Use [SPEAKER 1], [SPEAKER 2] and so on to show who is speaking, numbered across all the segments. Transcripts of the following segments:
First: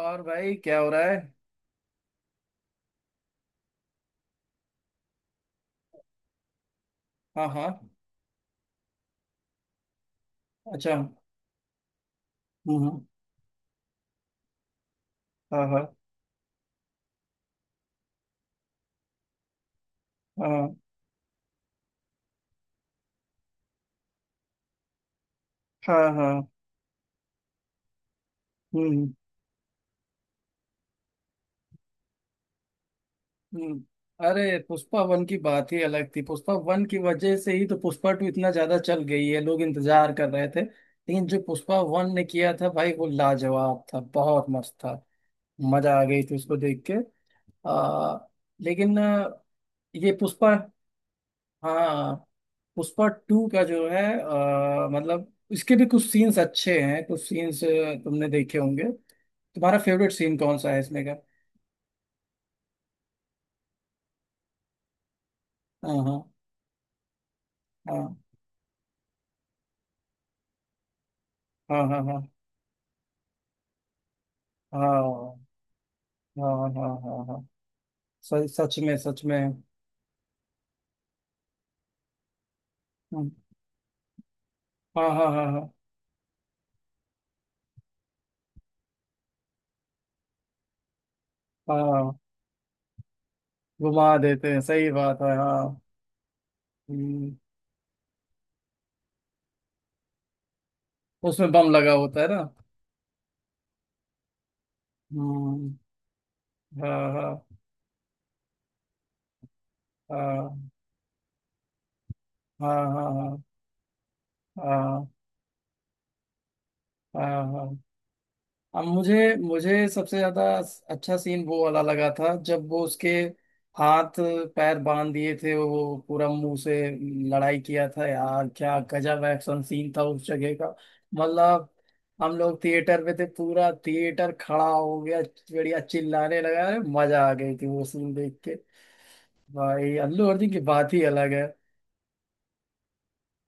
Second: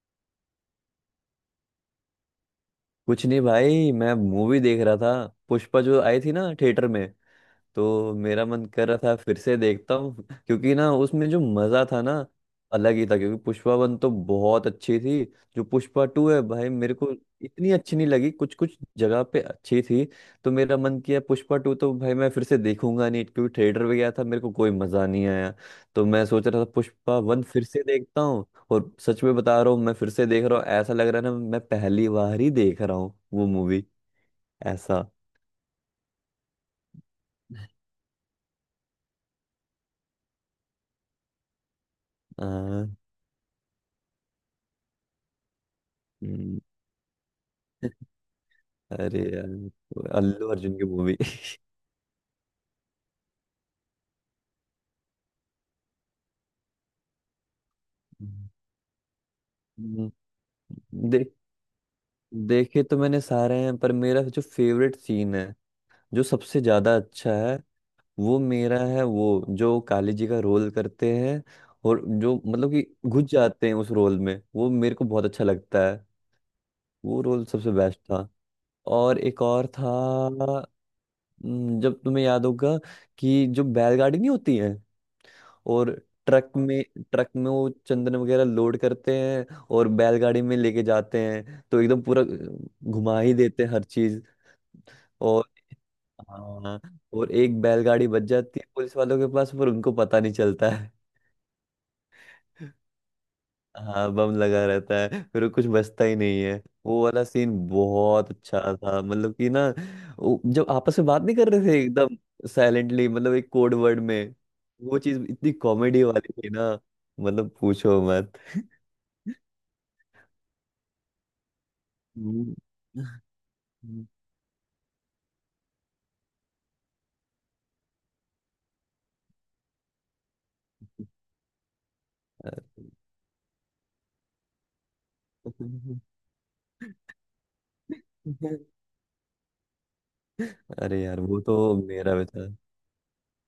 [SPEAKER 1] और भाई क्या हो रहा है?
[SPEAKER 2] कुछ नहीं भाई मैं मूवी देख रहा था। पुष्पा जो आई थी ना थिएटर में,
[SPEAKER 1] हाँ हाँ।
[SPEAKER 2] तो मेरा मन कर रहा था फिर से देखता हूँ क्योंकि ना
[SPEAKER 1] अच्छा। हम्म।
[SPEAKER 2] उसमें जो मजा था ना अलग
[SPEAKER 1] हम्म।
[SPEAKER 2] ही था। क्योंकि पुष्पा 1 तो बहुत अच्छी थी। जो
[SPEAKER 1] हाँ हाँ
[SPEAKER 2] पुष्पा 2 है भाई मेरे को इतनी अच्छी नहीं लगी। कुछ कुछ जगह पे अच्छी थी। तो
[SPEAKER 1] हाँ
[SPEAKER 2] मेरा मन किया पुष्पा 2 तो भाई मैं फिर से देखूंगा नहीं, क्योंकि थिएटर में गया था मेरे को कोई मजा नहीं आया। तो
[SPEAKER 1] हाँ
[SPEAKER 2] मैं
[SPEAKER 1] हाँ।
[SPEAKER 2] सोच रहा था पुष्पा 1 फिर से देखता हूँ।
[SPEAKER 1] हम्म।
[SPEAKER 2] और
[SPEAKER 1] हम्म।
[SPEAKER 2] सच में बता रहा हूँ मैं फिर से देख रहा हूँ, ऐसा लग रहा है ना मैं पहली बार ही देख रहा हूँ वो
[SPEAKER 1] हम्म।
[SPEAKER 2] मूवी।
[SPEAKER 1] अरे पुष्पा
[SPEAKER 2] ऐसा।
[SPEAKER 1] वन की बात ही अलग थी, पुष्पा वन की वजह से ही तो पुष्पा टू इतना ज्यादा चल गई है। लोग इंतजार कर रहे थे, लेकिन जो पुष्पा वन ने किया था
[SPEAKER 2] हाँ।
[SPEAKER 1] भाई वो लाजवाब था, बहुत मस्त था। मजा आ गई थी उसको देख के। आ, लेकिन
[SPEAKER 2] अरे यार
[SPEAKER 1] ये
[SPEAKER 2] अल्लू
[SPEAKER 1] पुष्पा।
[SPEAKER 2] अर्जुन की मूवी।
[SPEAKER 1] हाँ। पुष्पा टू का जो है मतलब इसके भी कुछ सीन्स अच्छे हैं, कुछ सीन्स तुमने देखे होंगे। तुम्हारा
[SPEAKER 2] हम्म।
[SPEAKER 1] फेवरेट सीन कौन सा है इसमें का?
[SPEAKER 2] देख देखे तो मैंने सारे हैं, पर मेरा जो फेवरेट सीन है,
[SPEAKER 1] हाँ
[SPEAKER 2] जो
[SPEAKER 1] हाँ
[SPEAKER 2] सबसे ज्यादा अच्छा है वो मेरा है। वो जो काली जी का रोल करते हैं
[SPEAKER 1] हाँ
[SPEAKER 2] और
[SPEAKER 1] हाँ हाँ
[SPEAKER 2] जो मतलब कि घुस जाते हैं उस रोल में, वो
[SPEAKER 1] हाँ
[SPEAKER 2] मेरे को बहुत
[SPEAKER 1] हाँ
[SPEAKER 2] अच्छा लगता है।
[SPEAKER 1] हाँ हाँ हाँ
[SPEAKER 2] वो
[SPEAKER 1] हाँ
[SPEAKER 2] रोल
[SPEAKER 1] हाँ।
[SPEAKER 2] सबसे बेस्ट था।
[SPEAKER 1] सच सच में
[SPEAKER 2] और
[SPEAKER 1] सच में।
[SPEAKER 2] एक और था। जब तुम्हें याद होगा
[SPEAKER 1] हम्म।
[SPEAKER 2] कि जो बैलगाड़ी नहीं होती है,
[SPEAKER 1] हाँ हाँ हाँ हाँ
[SPEAKER 2] और ट्रक में वो चंदन वगैरह लोड करते हैं और बैलगाड़ी में लेके जाते हैं, तो एकदम
[SPEAKER 1] हाँ।
[SPEAKER 2] पूरा घुमा ही देते हैं हर
[SPEAKER 1] घुमा
[SPEAKER 2] चीज।
[SPEAKER 1] देते हैं, सही बात है,
[SPEAKER 2] और
[SPEAKER 1] हाँ।
[SPEAKER 2] हाँ।
[SPEAKER 1] हम्म।
[SPEAKER 2] और एक बैलगाड़ी बच जाती है पुलिस वालों के पास, पर उनको पता नहीं चलता है।
[SPEAKER 1] उसमें बम लगा होता है ना?
[SPEAKER 2] हाँ, बम लगा रहता है फिर कुछ
[SPEAKER 1] हम्म।
[SPEAKER 2] बचता ही नहीं है। वो
[SPEAKER 1] हाँ
[SPEAKER 2] वाला
[SPEAKER 1] हाँ
[SPEAKER 2] सीन बहुत अच्छा था, मतलब कि ना वो जब
[SPEAKER 1] हाँ
[SPEAKER 2] आपस में बात नहीं कर रहे थे एकदम
[SPEAKER 1] हाँ
[SPEAKER 2] साइलेंटली,
[SPEAKER 1] हाँ
[SPEAKER 2] मतलब
[SPEAKER 1] हाँ
[SPEAKER 2] एक कोड वर्ड में। वो चीज इतनी कॉमेडी वाली थी ना,
[SPEAKER 1] हाँ
[SPEAKER 2] मतलब
[SPEAKER 1] हाँ हाँ।
[SPEAKER 2] पूछो मत।
[SPEAKER 1] अब मुझे मुझे सबसे ज्यादा अच्छा सीन वो वाला लगा था
[SPEAKER 2] हम्म।
[SPEAKER 1] जब वो उसके हाथ पैर बांध दिए थे, वो पूरा मुंह से लड़ाई किया था। यार क्या गजब एक्शन सीन था उस जगह का। मतलब हम लोग थिएटर में थे, पूरा थिएटर खड़ा हो गया, बढ़िया चिल्लाने लगा। अरे मजा आ गई थी वो सीन देख के। भाई अल्लू अर्जुन की बात ही
[SPEAKER 2] अरे यार
[SPEAKER 1] अलग
[SPEAKER 2] वो
[SPEAKER 1] है।
[SPEAKER 2] तो मेरा भी था।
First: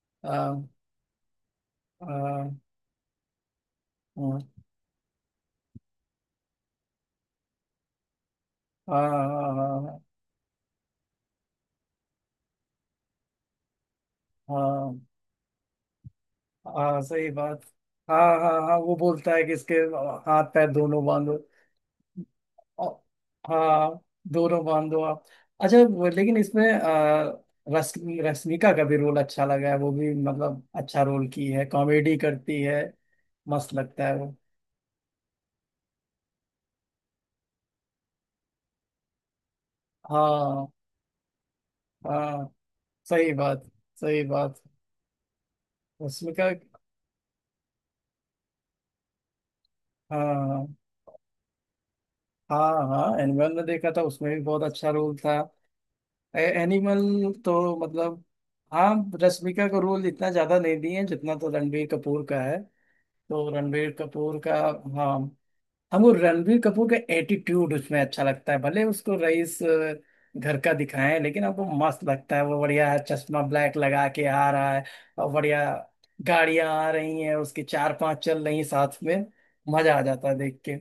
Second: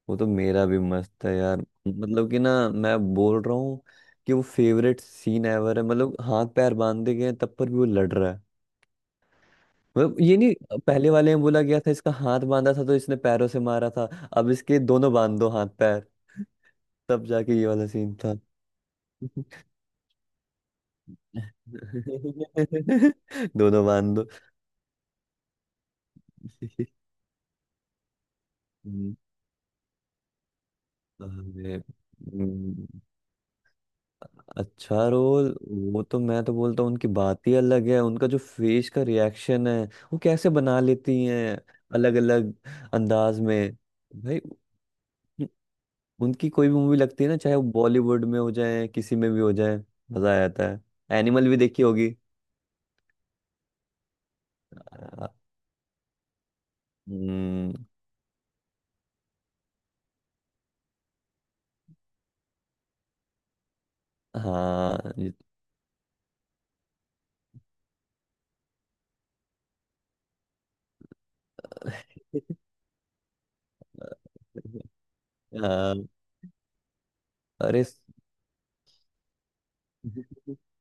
[SPEAKER 2] वो तो
[SPEAKER 1] हाँ
[SPEAKER 2] मेरा भी मस्त है यार। मतलब कि
[SPEAKER 1] हाँ
[SPEAKER 2] ना मैं बोल रहा हूँ कि वो
[SPEAKER 1] हाँ
[SPEAKER 2] फेवरेट सीन एवर है। मतलब हाथ पैर बांधे गए हैं, तब पर भी वो लड़ रहा है।
[SPEAKER 1] हाँ हाँ हाँ
[SPEAKER 2] मतलब ये नहीं, पहले वाले में बोला गया था इसका हाथ बांधा था तो इसने पैरों से मारा था। अब इसके
[SPEAKER 1] हाँ
[SPEAKER 2] दोनों बांध दो, हाथ पैर।
[SPEAKER 1] हाँ,
[SPEAKER 2] तब
[SPEAKER 1] सही
[SPEAKER 2] जाके
[SPEAKER 1] बात।
[SPEAKER 2] ये वाला सीन
[SPEAKER 1] हाँ
[SPEAKER 2] था।
[SPEAKER 1] हाँ हाँ वो बोलता है कि इसके हाथ पैर दोनों बांधो। और-
[SPEAKER 2] दोनों
[SPEAKER 1] हाँ।
[SPEAKER 2] बांध दो।
[SPEAKER 1] दोनों बांधो आप। अच्छा लेकिन इसमें
[SPEAKER 2] हम्म,
[SPEAKER 1] रस रश्मिका का भी रोल अच्छा लगा है। वो भी मतलब अच्छा रोल की है,
[SPEAKER 2] अरे
[SPEAKER 1] कॉमेडी करती है, मस्त लगता है वो।
[SPEAKER 2] अच्छा रोल। वो तो मैं तो बोलता हूँ उनकी बात ही अलग है। उनका जो फेस का रिएक्शन है, वो कैसे
[SPEAKER 1] हाँ
[SPEAKER 2] बना लेती हैं अलग
[SPEAKER 1] हाँ,
[SPEAKER 2] अलग
[SPEAKER 1] सही
[SPEAKER 2] अंदाज
[SPEAKER 1] बात,
[SPEAKER 2] में।
[SPEAKER 1] सही
[SPEAKER 2] भाई
[SPEAKER 1] बात।
[SPEAKER 2] उन- उनकी
[SPEAKER 1] रश्मिका।
[SPEAKER 2] कोई भी मूवी लगती है ना, चाहे वो बॉलीवुड में हो जाए किसी में भी हो जाए, मजा आ
[SPEAKER 1] हाँ
[SPEAKER 2] जाता है। एनिमल भी देखी होगी।
[SPEAKER 1] हाँ हाँ। एनिमल में देखा था, उसमें भी बहुत अच्छा रोल
[SPEAKER 2] अ,
[SPEAKER 1] था। एनिमल
[SPEAKER 2] हम्म,
[SPEAKER 1] तो मतलब हाँ, रश्मिका को रोल इतना ज्यादा नहीं दिए हैं जितना तो रणबीर कपूर का है। तो रणबीर कपूर का। हाँ।
[SPEAKER 2] हाँ
[SPEAKER 1] हमको रणबीर कपूर का एटीट्यूड उसमें अच्छा लगता है, भले उसको रईस घर का दिखाएं, लेकिन हमको मस्त लगता है वो। बढ़िया है, चश्मा ब्लैक लगा के आ रहा है, और बढ़िया
[SPEAKER 2] हाँ।
[SPEAKER 1] गाड़ियां आ रही हैं उसकी,
[SPEAKER 2] अरे
[SPEAKER 1] चार पांच चल रही हैं साथ में। मजा आ जाता है देख के।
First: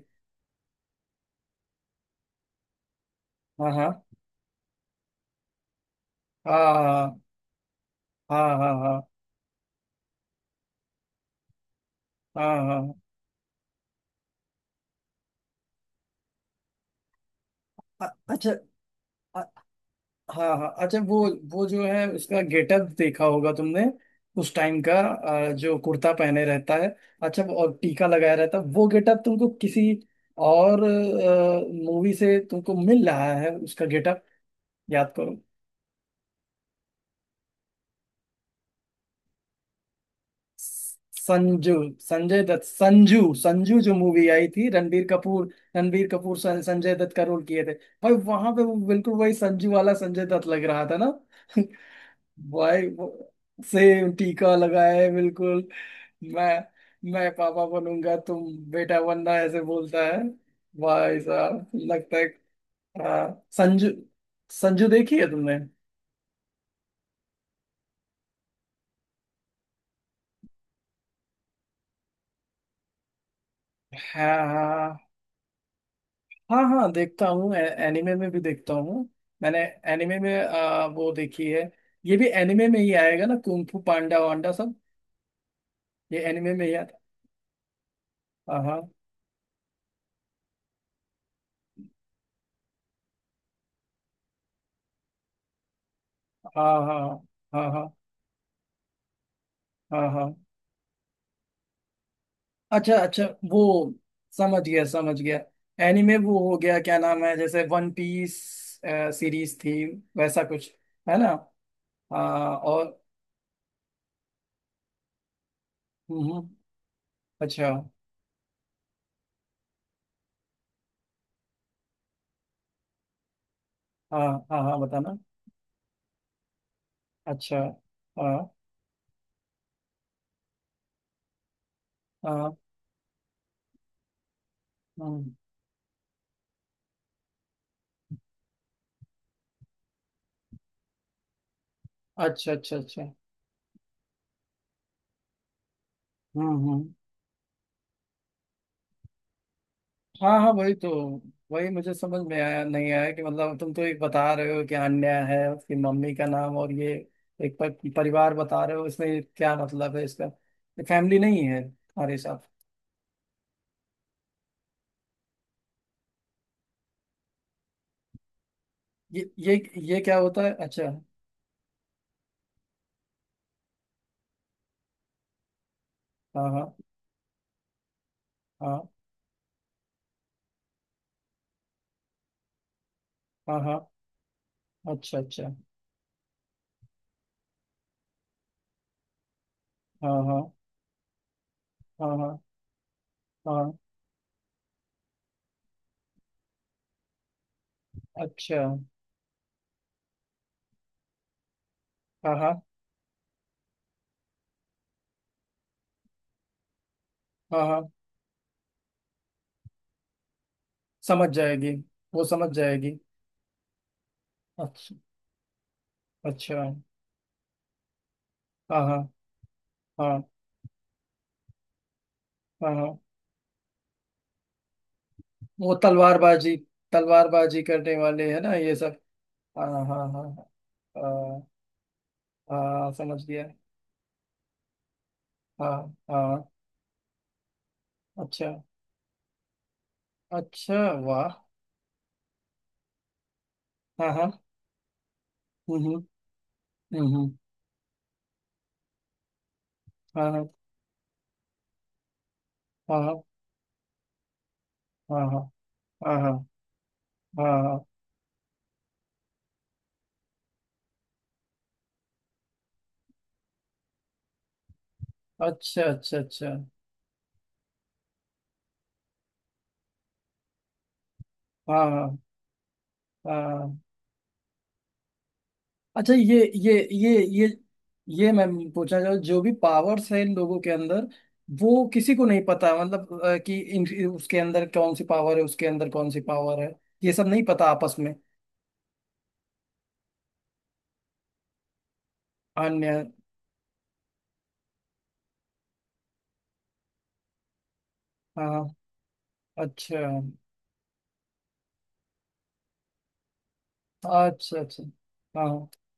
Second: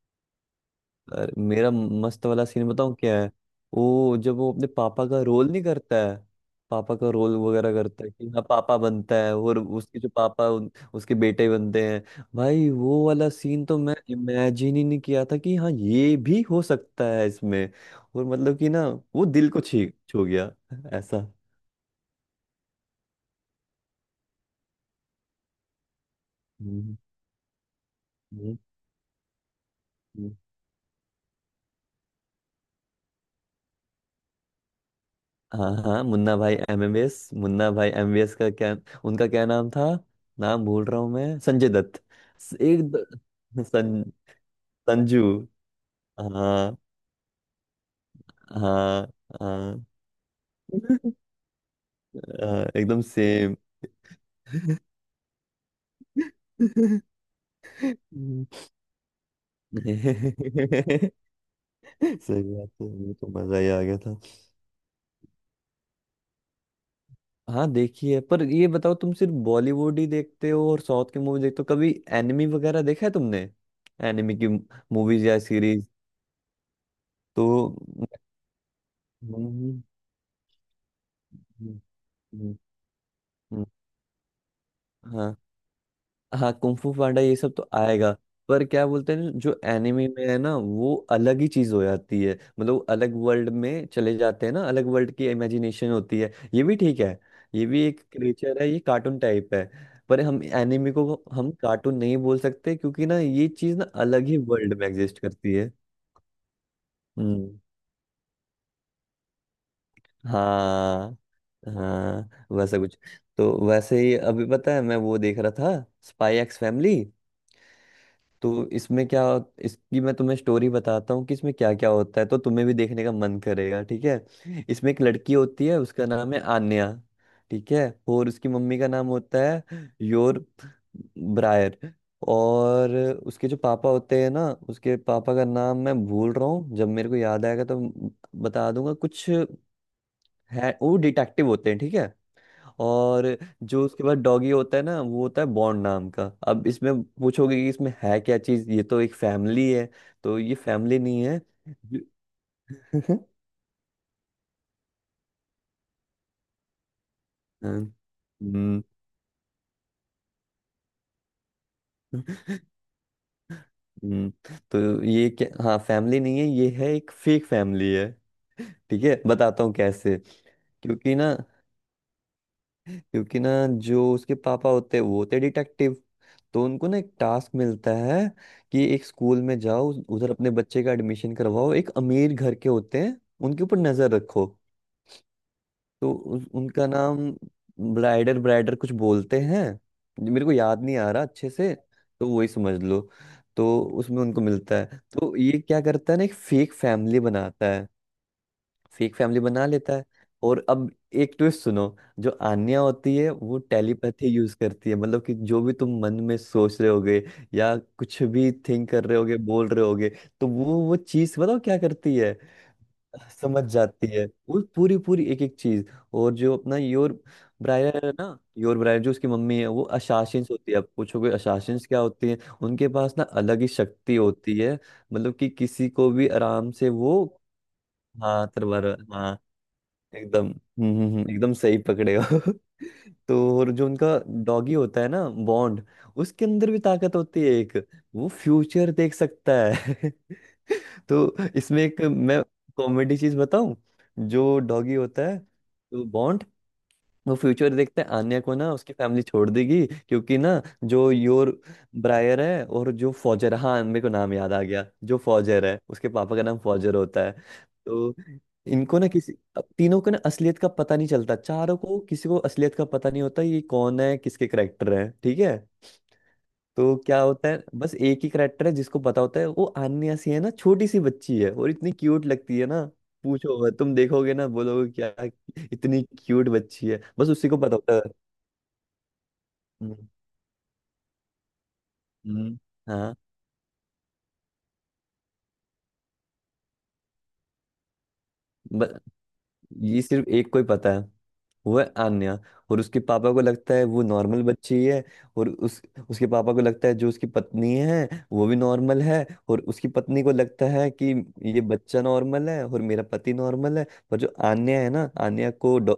[SPEAKER 2] अरे मेरा मस्त वाला सीन बताऊं क्या है।
[SPEAKER 1] हाँ हाँ
[SPEAKER 2] वो जब वो अपने पापा का रोल नहीं करता है, पापा का
[SPEAKER 1] हाँ
[SPEAKER 2] रोल वगैरह करता है, कि हाँ
[SPEAKER 1] हाँ हाँ
[SPEAKER 2] पापा
[SPEAKER 1] हाँ
[SPEAKER 2] बनता है और उसके जो पापा उसके बेटे बनते हैं।
[SPEAKER 1] हाँ हाँ
[SPEAKER 2] भाई
[SPEAKER 1] हाँ।
[SPEAKER 2] वो वाला सीन तो मैं इमेजिन ही नहीं किया था कि हाँ ये भी हो सकता है इसमें। और
[SPEAKER 1] अच्छा।
[SPEAKER 2] मतलब कि ना वो दिल को छी छू
[SPEAKER 1] हाँ
[SPEAKER 2] गया।
[SPEAKER 1] हाँ। अच्छा
[SPEAKER 2] ऐसा।
[SPEAKER 1] वो जो है उसका गेटअप देखा होगा तुमने, उस टाइम का, जो कुर्ता पहने रहता है,
[SPEAKER 2] हम्म
[SPEAKER 1] अच्छा वो, और टीका लगाया रहता
[SPEAKER 2] हम्म।
[SPEAKER 1] है, वो गेटअप तुमको किसी और मूवी से तुमको मिल रहा है उसका गेटअप? याद करो।
[SPEAKER 2] हाँ हाँ मुन्ना भाई एमबीबीएस। मुन्ना भाई एमबीबीएस का क्या उनका क्या नाम था। नाम भूल रहा हूँ मैं, संजय
[SPEAKER 1] संजू।
[SPEAKER 2] दत्त।
[SPEAKER 1] संजय
[SPEAKER 2] स-
[SPEAKER 1] दत्त।
[SPEAKER 2] एक द-
[SPEAKER 1] संजू। संजू जो
[SPEAKER 2] सं,
[SPEAKER 1] मूवी आई थी, रणबीर
[SPEAKER 2] संजू।
[SPEAKER 1] कपूर। रणबीर कपूर
[SPEAKER 2] हाँ
[SPEAKER 1] संजय दत्त का रोल किए थे। भाई वहां पे वो
[SPEAKER 2] हाँ
[SPEAKER 1] बिल्कुल वही संजू
[SPEAKER 2] हाँ
[SPEAKER 1] वाला संजय दत्त लग रहा था ना।
[SPEAKER 2] हाँ,
[SPEAKER 1] भाई
[SPEAKER 2] एकदम
[SPEAKER 1] वो
[SPEAKER 2] सेम।
[SPEAKER 1] सेम टीका लगाए बिल्कुल। मैं
[SPEAKER 2] सही
[SPEAKER 1] मैं पापा बनूंगा, तुम बेटा बनना, ऐसे बोलता है। भाई साहब लगता है।
[SPEAKER 2] बात है, मुझे तो
[SPEAKER 1] हाँ,
[SPEAKER 2] मजा ही आ
[SPEAKER 1] संजू।
[SPEAKER 2] गया था।
[SPEAKER 1] संजू देखी है तुमने।
[SPEAKER 2] हाँ देखिए, पर ये बताओ तुम सिर्फ बॉलीवुड ही देखते हो और साउथ की मूवी देखते हो कभी। एनिमी वगैरह देखा है तुमने। एनिमी
[SPEAKER 1] हाँ
[SPEAKER 2] की
[SPEAKER 1] हाँ
[SPEAKER 2] मूवीज या सीरीज।
[SPEAKER 1] हाँ हाँ देखता हूँ।
[SPEAKER 2] तो
[SPEAKER 1] एनिमे में भी देखता हूँ। मैंने
[SPEAKER 2] हम्म,
[SPEAKER 1] एनिमे में वो देखी है।
[SPEAKER 2] हम्म,
[SPEAKER 1] ये भी
[SPEAKER 2] हम्म,
[SPEAKER 1] एनिमे में ही आएगा ना,
[SPEAKER 2] हम्म,
[SPEAKER 1] कुंग फू पांडा वांडा सब?
[SPEAKER 2] हाँ
[SPEAKER 1] ये
[SPEAKER 2] हाँ
[SPEAKER 1] एनिमे में ही
[SPEAKER 2] कुंग फू
[SPEAKER 1] आता।
[SPEAKER 2] पांडा ये सब तो आएगा।
[SPEAKER 1] हाँ
[SPEAKER 2] पर
[SPEAKER 1] हाँ
[SPEAKER 2] क्या बोलते हैं जो एनिमे में है ना वो अलग ही चीज हो जाती है। मतलब वो अलग वर्ल्ड में चले जाते हैं ना, अलग वर्ल्ड की इमेजिनेशन होती है, ये
[SPEAKER 1] हाँ
[SPEAKER 2] भी
[SPEAKER 1] हाँ
[SPEAKER 2] ठीक है। ये
[SPEAKER 1] हाँ
[SPEAKER 2] भी
[SPEAKER 1] हाँ
[SPEAKER 2] एक क्रिएचर है, ये कार्टून टाइप है।
[SPEAKER 1] हाँ
[SPEAKER 2] पर
[SPEAKER 1] हाँ।
[SPEAKER 2] हम एनिमे को हम कार्टून नहीं बोल सकते,
[SPEAKER 1] अच्छा
[SPEAKER 2] क्योंकि ना
[SPEAKER 1] अच्छा।
[SPEAKER 2] ये चीज ना
[SPEAKER 1] वो
[SPEAKER 2] अलग ही
[SPEAKER 1] समझ
[SPEAKER 2] वर्ल्ड
[SPEAKER 1] गया
[SPEAKER 2] में
[SPEAKER 1] समझ
[SPEAKER 2] एग्जिस्ट
[SPEAKER 1] गया।
[SPEAKER 2] करती है।
[SPEAKER 1] एनीमे वो हो गया, क्या नाम है,
[SPEAKER 2] हम्म।
[SPEAKER 1] जैसे वन पीस सीरीज थी वैसा कुछ है
[SPEAKER 2] हाँ
[SPEAKER 1] ना? आ,
[SPEAKER 2] हाँ वैसा कुछ।
[SPEAKER 1] और।
[SPEAKER 2] तो वैसे ही अभी पता है मैं वो देख रहा था,
[SPEAKER 1] हम्म।
[SPEAKER 2] स्पाई
[SPEAKER 1] हम्म।
[SPEAKER 2] X family.
[SPEAKER 1] अच्छा।
[SPEAKER 2] तो इसमें क्या, इसकी मैं तुम्हें स्टोरी बताता हूँ कि इसमें क्या क्या होता है तो तुम्हें भी देखने का मन करेगा। ठीक
[SPEAKER 1] हाँ
[SPEAKER 2] है,
[SPEAKER 1] हाँ हाँ,
[SPEAKER 2] इसमें एक
[SPEAKER 1] बताना।
[SPEAKER 2] लड़की होती है उसका नाम है आन्या।
[SPEAKER 1] अच्छा।
[SPEAKER 2] ठीक है, और
[SPEAKER 1] हाँ
[SPEAKER 2] उसकी मम्मी का नाम होता है योर ब्रायर।
[SPEAKER 1] हाँ।
[SPEAKER 2] और उसके जो पापा होते हैं ना, उसके
[SPEAKER 1] हम्म।
[SPEAKER 2] पापा का नाम मैं भूल रहा हूँ, जब मेरे को याद आएगा तो बता दूंगा। कुछ है, वो डिटेक्टिव होते हैं, ठीक है।
[SPEAKER 1] अच्छा अच्छा अच्छा।
[SPEAKER 2] और जो उसके बाद डॉगी होता है ना, वो होता है बॉन्ड नाम का। अब
[SPEAKER 1] हम्म।
[SPEAKER 2] इसमें पूछोगे कि इसमें है क्या चीज, ये तो एक फैमिली है, तो
[SPEAKER 1] हाँ हाँ,
[SPEAKER 2] ये
[SPEAKER 1] वही तो।
[SPEAKER 2] फैमिली नहीं है।
[SPEAKER 1] वही मुझे समझ में आया नहीं आया कि मतलब, तुम तो एक बता रहे हो कि अन्य है उसकी मम्मी का नाम, और ये एक
[SPEAKER 2] हाँ,
[SPEAKER 1] परिवार बता रहे
[SPEAKER 2] हम्म,
[SPEAKER 1] हो, इसमें क्या मतलब है इसका? ये फैमिली नहीं है हमारे साथ?
[SPEAKER 2] हम्म, तो ये क्या, हाँ फैमिली नहीं है, ये है एक फेक फैमिली है। ठीक है,
[SPEAKER 1] ये
[SPEAKER 2] बताता हूँ
[SPEAKER 1] ये
[SPEAKER 2] कैसे।
[SPEAKER 1] क्या होता है, अच्छा?
[SPEAKER 2] क्योंकि ना क्योंकि ना जो उसके पापा होते हैं वो होते डिटेक्टिव।
[SPEAKER 1] हाँ
[SPEAKER 2] तो
[SPEAKER 1] हाँ
[SPEAKER 2] उनको ना एक टास्क मिलता है कि
[SPEAKER 1] हाँ
[SPEAKER 2] एक स्कूल में जाओ, उधर अपने बच्चे का एडमिशन करवाओ, एक अमीर घर के होते हैं,
[SPEAKER 1] हाँ
[SPEAKER 2] उनके
[SPEAKER 1] हाँ।
[SPEAKER 2] ऊपर नजर रखो।
[SPEAKER 1] अच्छा अच्छा।
[SPEAKER 2] तो उनका नाम ब्राइडर ब्राइडर कुछ बोलते हैं,
[SPEAKER 1] हाँ
[SPEAKER 2] जो
[SPEAKER 1] हाँ
[SPEAKER 2] मेरे को याद नहीं आ रहा अच्छे से।
[SPEAKER 1] हाँ
[SPEAKER 2] तो
[SPEAKER 1] हाँ
[SPEAKER 2] वही समझ लो। तो
[SPEAKER 1] हाँ।
[SPEAKER 2] उसमें उनको मिलता है, तो ये क्या करता है ना, एक फेक फैमिली बनाता है।
[SPEAKER 1] अच्छा।
[SPEAKER 2] फेक फैमिली बना लेता है। और अब एक ट्विस्ट सुनो, जो
[SPEAKER 1] हाँ हाँ
[SPEAKER 2] आन्या होती है वो टेलीपैथी यूज करती है। मतलब कि जो भी तुम मन में सोच रहे होगे
[SPEAKER 1] हाँ
[SPEAKER 2] या
[SPEAKER 1] हाँ।
[SPEAKER 2] कुछ भी थिंक कर रहे होगे, बोल रहे होगे, तो वो
[SPEAKER 1] समझ
[SPEAKER 2] चीज बताओ
[SPEAKER 1] जाएगी।
[SPEAKER 2] क्या करती
[SPEAKER 1] वो
[SPEAKER 2] है।
[SPEAKER 1] समझ जाएगी।
[SPEAKER 2] समझ जाती है वो
[SPEAKER 1] अच्छा।
[SPEAKER 2] पूरी पूरी एक एक चीज। और जो
[SPEAKER 1] अच्छा।
[SPEAKER 2] अपना योर ब्रायर है ना, योर
[SPEAKER 1] हाँ
[SPEAKER 2] ब्रायर
[SPEAKER 1] हाँ
[SPEAKER 2] जो उसकी मम्मी है, वो
[SPEAKER 1] हाँ
[SPEAKER 2] अशासिंस होती है। आप पूछोगे अशासिंस क्या होती है,
[SPEAKER 1] हाँ
[SPEAKER 2] उनके
[SPEAKER 1] हाँ।
[SPEAKER 2] पास ना अलग ही शक्ति होती है। मतलब कि
[SPEAKER 1] वो
[SPEAKER 2] किसी को भी
[SPEAKER 1] तलवारबाजी,
[SPEAKER 2] आराम से वो।
[SPEAKER 1] तलवारबाजी करने वाले है
[SPEAKER 2] हाँ
[SPEAKER 1] ना ये
[SPEAKER 2] तलवार।
[SPEAKER 1] सब?
[SPEAKER 2] हाँ।
[SPEAKER 1] हाँ हाँ हाँ
[SPEAKER 2] एकदम
[SPEAKER 1] हाँ
[SPEAKER 2] एकदम सही पकड़े हो।
[SPEAKER 1] हाँ, हाँ, समझ गया।
[SPEAKER 2] तो और जो उनका डॉगी होता है ना
[SPEAKER 1] हाँ
[SPEAKER 2] बॉन्ड,
[SPEAKER 1] हाँ।
[SPEAKER 2] उसके अंदर भी ताकत होती है एक, वो
[SPEAKER 1] अच्छा।
[SPEAKER 2] फ्यूचर देख सकता है।
[SPEAKER 1] अच्छा। वाह।
[SPEAKER 2] तो इसमें एक मैं कॉमेडी चीज बताऊं।
[SPEAKER 1] हाँ हाँ।
[SPEAKER 2] जो डॉगी होता है
[SPEAKER 1] हम्म।
[SPEAKER 2] तो बॉन्ड,
[SPEAKER 1] हम्म। हम्म।
[SPEAKER 2] वो
[SPEAKER 1] हम्म।
[SPEAKER 2] फ्यूचर देखते हैं आन्या को ना उसकी फैमिली छोड़ देगी,
[SPEAKER 1] हाँ
[SPEAKER 2] क्योंकि
[SPEAKER 1] हाँ
[SPEAKER 2] ना जो योर ब्रायर है और जो फॉजर, हाँ मेरे को नाम याद आ गया, जो
[SPEAKER 1] हाँ हाँ
[SPEAKER 2] फॉजर है, उसके
[SPEAKER 1] हाँ हाँ
[SPEAKER 2] पापा का नाम
[SPEAKER 1] हाँ
[SPEAKER 2] फॉजर होता है।
[SPEAKER 1] हाँ हाँ, हाँ।
[SPEAKER 2] तो इनको ना किसी, अब तीनों को ना असलियत का पता नहीं चलता, चारों को, किसी को असलियत का पता नहीं होता ये कौन है, किसके करेक्टर है, ठीक है।
[SPEAKER 1] अच्छा अच्छा अच्छा।
[SPEAKER 2] तो क्या होता है, बस एक ही करेक्टर है जिसको पता होता है, वो आन्या सी है ना, छोटी सी बच्ची है, और
[SPEAKER 1] हाँ
[SPEAKER 2] इतनी
[SPEAKER 1] हाँ
[SPEAKER 2] क्यूट लगती है ना, पूछो मत,
[SPEAKER 1] हाँ।
[SPEAKER 2] तुम देखोगे ना बोलोगे क्या इतनी
[SPEAKER 1] अच्छा ये
[SPEAKER 2] क्यूट
[SPEAKER 1] ये
[SPEAKER 2] बच्ची है,
[SPEAKER 1] ये
[SPEAKER 2] बस
[SPEAKER 1] ये
[SPEAKER 2] उसी को पता होता है।
[SPEAKER 1] ये मैं पूछना चाहूँ, जो भी
[SPEAKER 2] हम्म,
[SPEAKER 1] पावर्स है इन लोगों के अंदर, वो किसी को नहीं
[SPEAKER 2] हम्म,
[SPEAKER 1] पता?
[SPEAKER 2] हाँ।
[SPEAKER 1] मतलब कि उसके अंदर कौन सी पावर है, उसके अंदर कौन सी पावर है, ये सब नहीं पता आपस में?
[SPEAKER 2] ब- ये सिर्फ एक को ही पता है, वो है आन्या। और
[SPEAKER 1] अन्य।
[SPEAKER 2] उसके पापा को लगता है वो नॉर्मल बच्ची ही है। और उस उसके पापा को लगता है जो उसकी पत्नी है वो भी
[SPEAKER 1] हाँ।
[SPEAKER 2] नॉर्मल है, और उसकी
[SPEAKER 1] अच्छा
[SPEAKER 2] पत्नी को लगता है कि ये बच्चा नॉर्मल है और मेरा पति नॉर्मल है। पर जो
[SPEAKER 1] अच्छा
[SPEAKER 2] आन्या
[SPEAKER 1] अच्छा।
[SPEAKER 2] है ना, आन्या
[SPEAKER 1] हाँ।
[SPEAKER 2] को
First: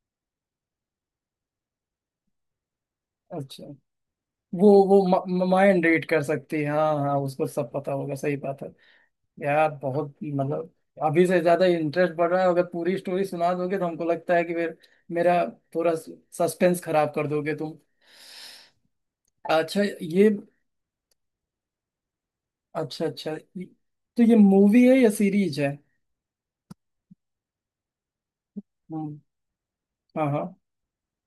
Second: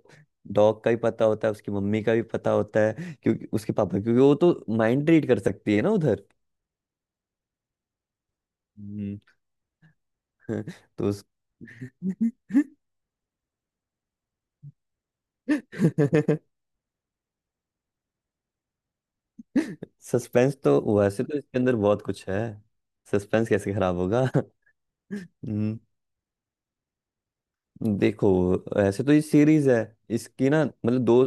[SPEAKER 2] डॉग का भी पता होता है, उसकी मम्मी का भी पता होता है, क्योंकि
[SPEAKER 1] अच्छा
[SPEAKER 2] उसके पापा, क्योंकि वो तो
[SPEAKER 1] वो
[SPEAKER 2] माइंड रीड कर सकती है
[SPEAKER 1] माइंड
[SPEAKER 2] ना
[SPEAKER 1] रीड कर
[SPEAKER 2] उधर।
[SPEAKER 1] सकती है, हाँ हाँ, उसको सब पता होगा, सही बात है।
[SPEAKER 2] हम्म,
[SPEAKER 1] यार बहुत मतलब
[SPEAKER 2] तो उस...
[SPEAKER 1] अभी से ज्यादा इंटरेस्ट बढ़ रहा है। अगर पूरी स्टोरी सुना दोगे तो हमको लगता है कि फिर मेरा थोड़ा सस्पेंस खराब कर दोगे तुम। अच्छा ये।
[SPEAKER 2] सस्पेंस तो वैसे तो इसके अंदर बहुत कुछ है,
[SPEAKER 1] अच्छा अच्छा
[SPEAKER 2] सस्पेंस कैसे खराब
[SPEAKER 1] तो
[SPEAKER 2] होगा।
[SPEAKER 1] ये मूवी है या सीरीज है?
[SPEAKER 2] हम्म, देखो ऐसे तो
[SPEAKER 1] हम्म।
[SPEAKER 2] ये सीरीज है।
[SPEAKER 1] हाँ हाँ
[SPEAKER 2] इसकी ना मतलब दो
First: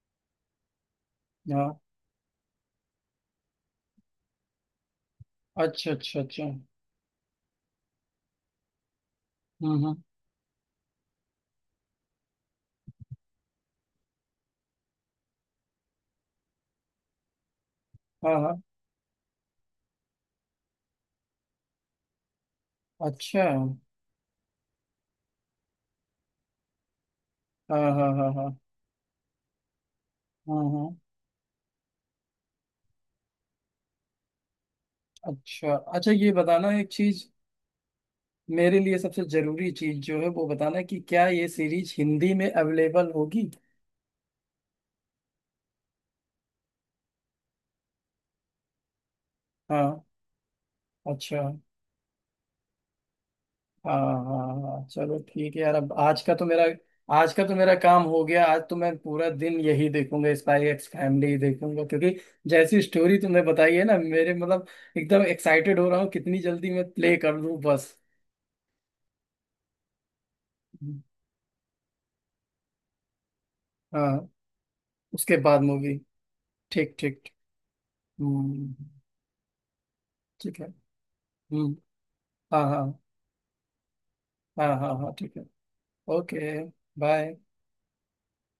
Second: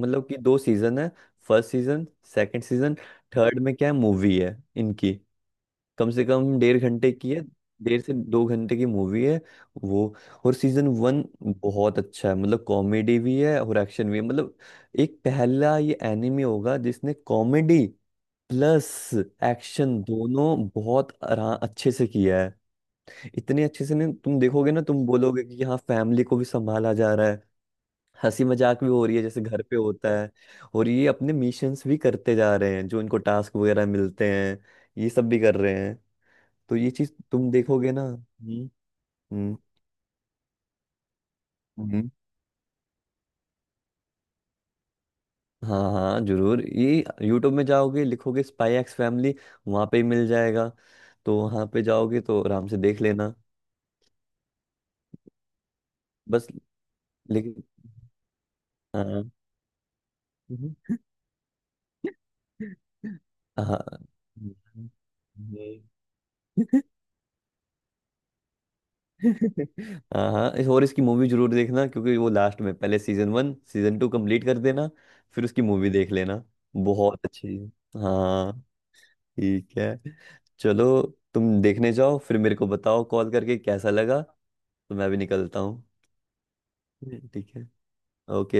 [SPEAKER 2] मतलब कि 2 सीजन है।
[SPEAKER 1] हाँ।
[SPEAKER 2] First season, second season, third में क्या है, मूवी है इनकी।
[SPEAKER 1] अच्छा
[SPEAKER 2] कम
[SPEAKER 1] अच्छा
[SPEAKER 2] से
[SPEAKER 1] अच्छा।
[SPEAKER 2] कम 1.5 घंटे की है, 1.5 से 2 घंटे की मूवी है
[SPEAKER 1] हम्म।
[SPEAKER 2] वो। और सीजन 1 बहुत अच्छा है, मतलब कॉमेडी भी है और एक्शन भी है। मतलब एक पहला ये एनिमे होगा जिसने कॉमेडी
[SPEAKER 1] हाँ हाँ।
[SPEAKER 2] प्लस एक्शन दोनों बहुत अच्छे से किया।
[SPEAKER 1] अच्छा।
[SPEAKER 2] इतने
[SPEAKER 1] हाँ
[SPEAKER 2] अच्छे से ना तुम देखोगे ना तुम बोलोगे कि हाँ फैमिली को भी संभाला जा रहा है,
[SPEAKER 1] हाँ हाँ
[SPEAKER 2] हंसी
[SPEAKER 1] हाँ
[SPEAKER 2] मजाक भी हो रही है जैसे घर पे होता है,
[SPEAKER 1] हाँ
[SPEAKER 2] और
[SPEAKER 1] हाँ।
[SPEAKER 2] ये अपने मिशंस भी करते जा रहे हैं, जो इनको टास्क वगैरह मिलते हैं, ये सब भी कर
[SPEAKER 1] अच्छा
[SPEAKER 2] रहे हैं।
[SPEAKER 1] अच्छा, ये बताना
[SPEAKER 2] तो
[SPEAKER 1] एक
[SPEAKER 2] ये चीज
[SPEAKER 1] चीज।
[SPEAKER 2] तुम देखोगे ना।
[SPEAKER 1] मेरे लिए सबसे
[SPEAKER 2] हम्म
[SPEAKER 1] जरूरी चीज जो है वो बताना कि क्या ये सीरीज
[SPEAKER 2] हम्म।
[SPEAKER 1] हिंदी में अवेलेबल होगी?
[SPEAKER 2] हाँ हाँ जरूर, ये यूट्यूब में जाओगे, लिखोगे स्पाई एक्स फैमिली, वहां पे
[SPEAKER 1] हाँ।
[SPEAKER 2] ही मिल जाएगा। तो
[SPEAKER 1] अच्छा।
[SPEAKER 2] वहां पे जाओगे तो आराम से देख लेना।
[SPEAKER 1] हाँ हाँ हाँ हाँ। चलो ठीक है यार। अब आज का तो
[SPEAKER 2] बस।
[SPEAKER 1] मेरा आज का तो
[SPEAKER 2] लेकिन
[SPEAKER 1] मेरा काम हो गया। आज तो मैं पूरा
[SPEAKER 2] हाँ।
[SPEAKER 1] दिन यही देखूंगा, स्पाई एक्स
[SPEAKER 2] हम्म।
[SPEAKER 1] फैमिली ही देखूंगा, क्योंकि जैसी स्टोरी तुमने बताई
[SPEAKER 2] हाँ।
[SPEAKER 1] है ना मेरे, मतलब
[SPEAKER 2] हम्म।
[SPEAKER 1] एकदम एक्साइटेड हो रहा हूँ कितनी जल्दी
[SPEAKER 2] हम्म।
[SPEAKER 1] मैं प्ले कर लूँ, बस।
[SPEAKER 2] हाँ हाँ इस और इसकी मूवी जरूर देखना, क्योंकि वो लास्ट में, पहले सीजन 1 सीजन 2
[SPEAKER 1] हाँ।
[SPEAKER 2] कंप्लीट कर देना,
[SPEAKER 1] उसके
[SPEAKER 2] फिर
[SPEAKER 1] बाद
[SPEAKER 2] उसकी मूवी
[SPEAKER 1] मूवी।
[SPEAKER 2] देख लेना,
[SPEAKER 1] ठीक ठीक।
[SPEAKER 2] बहुत अच्छी है। हाँ
[SPEAKER 1] हम्म।
[SPEAKER 2] ठीक है।
[SPEAKER 1] ठीक है।
[SPEAKER 2] चलो तुम
[SPEAKER 1] हम्म।
[SPEAKER 2] देखने जाओ फिर मेरे
[SPEAKER 1] हाँ
[SPEAKER 2] को
[SPEAKER 1] हाँ
[SPEAKER 2] बताओ कॉल करके कैसा लगा। तो
[SPEAKER 1] हाँ हाँ
[SPEAKER 2] मैं
[SPEAKER 1] हाँ,
[SPEAKER 2] भी
[SPEAKER 1] ठीक है।
[SPEAKER 2] निकलता हूँ।
[SPEAKER 1] ओके।
[SPEAKER 2] ठीक
[SPEAKER 1] बाय।
[SPEAKER 2] है। ओके।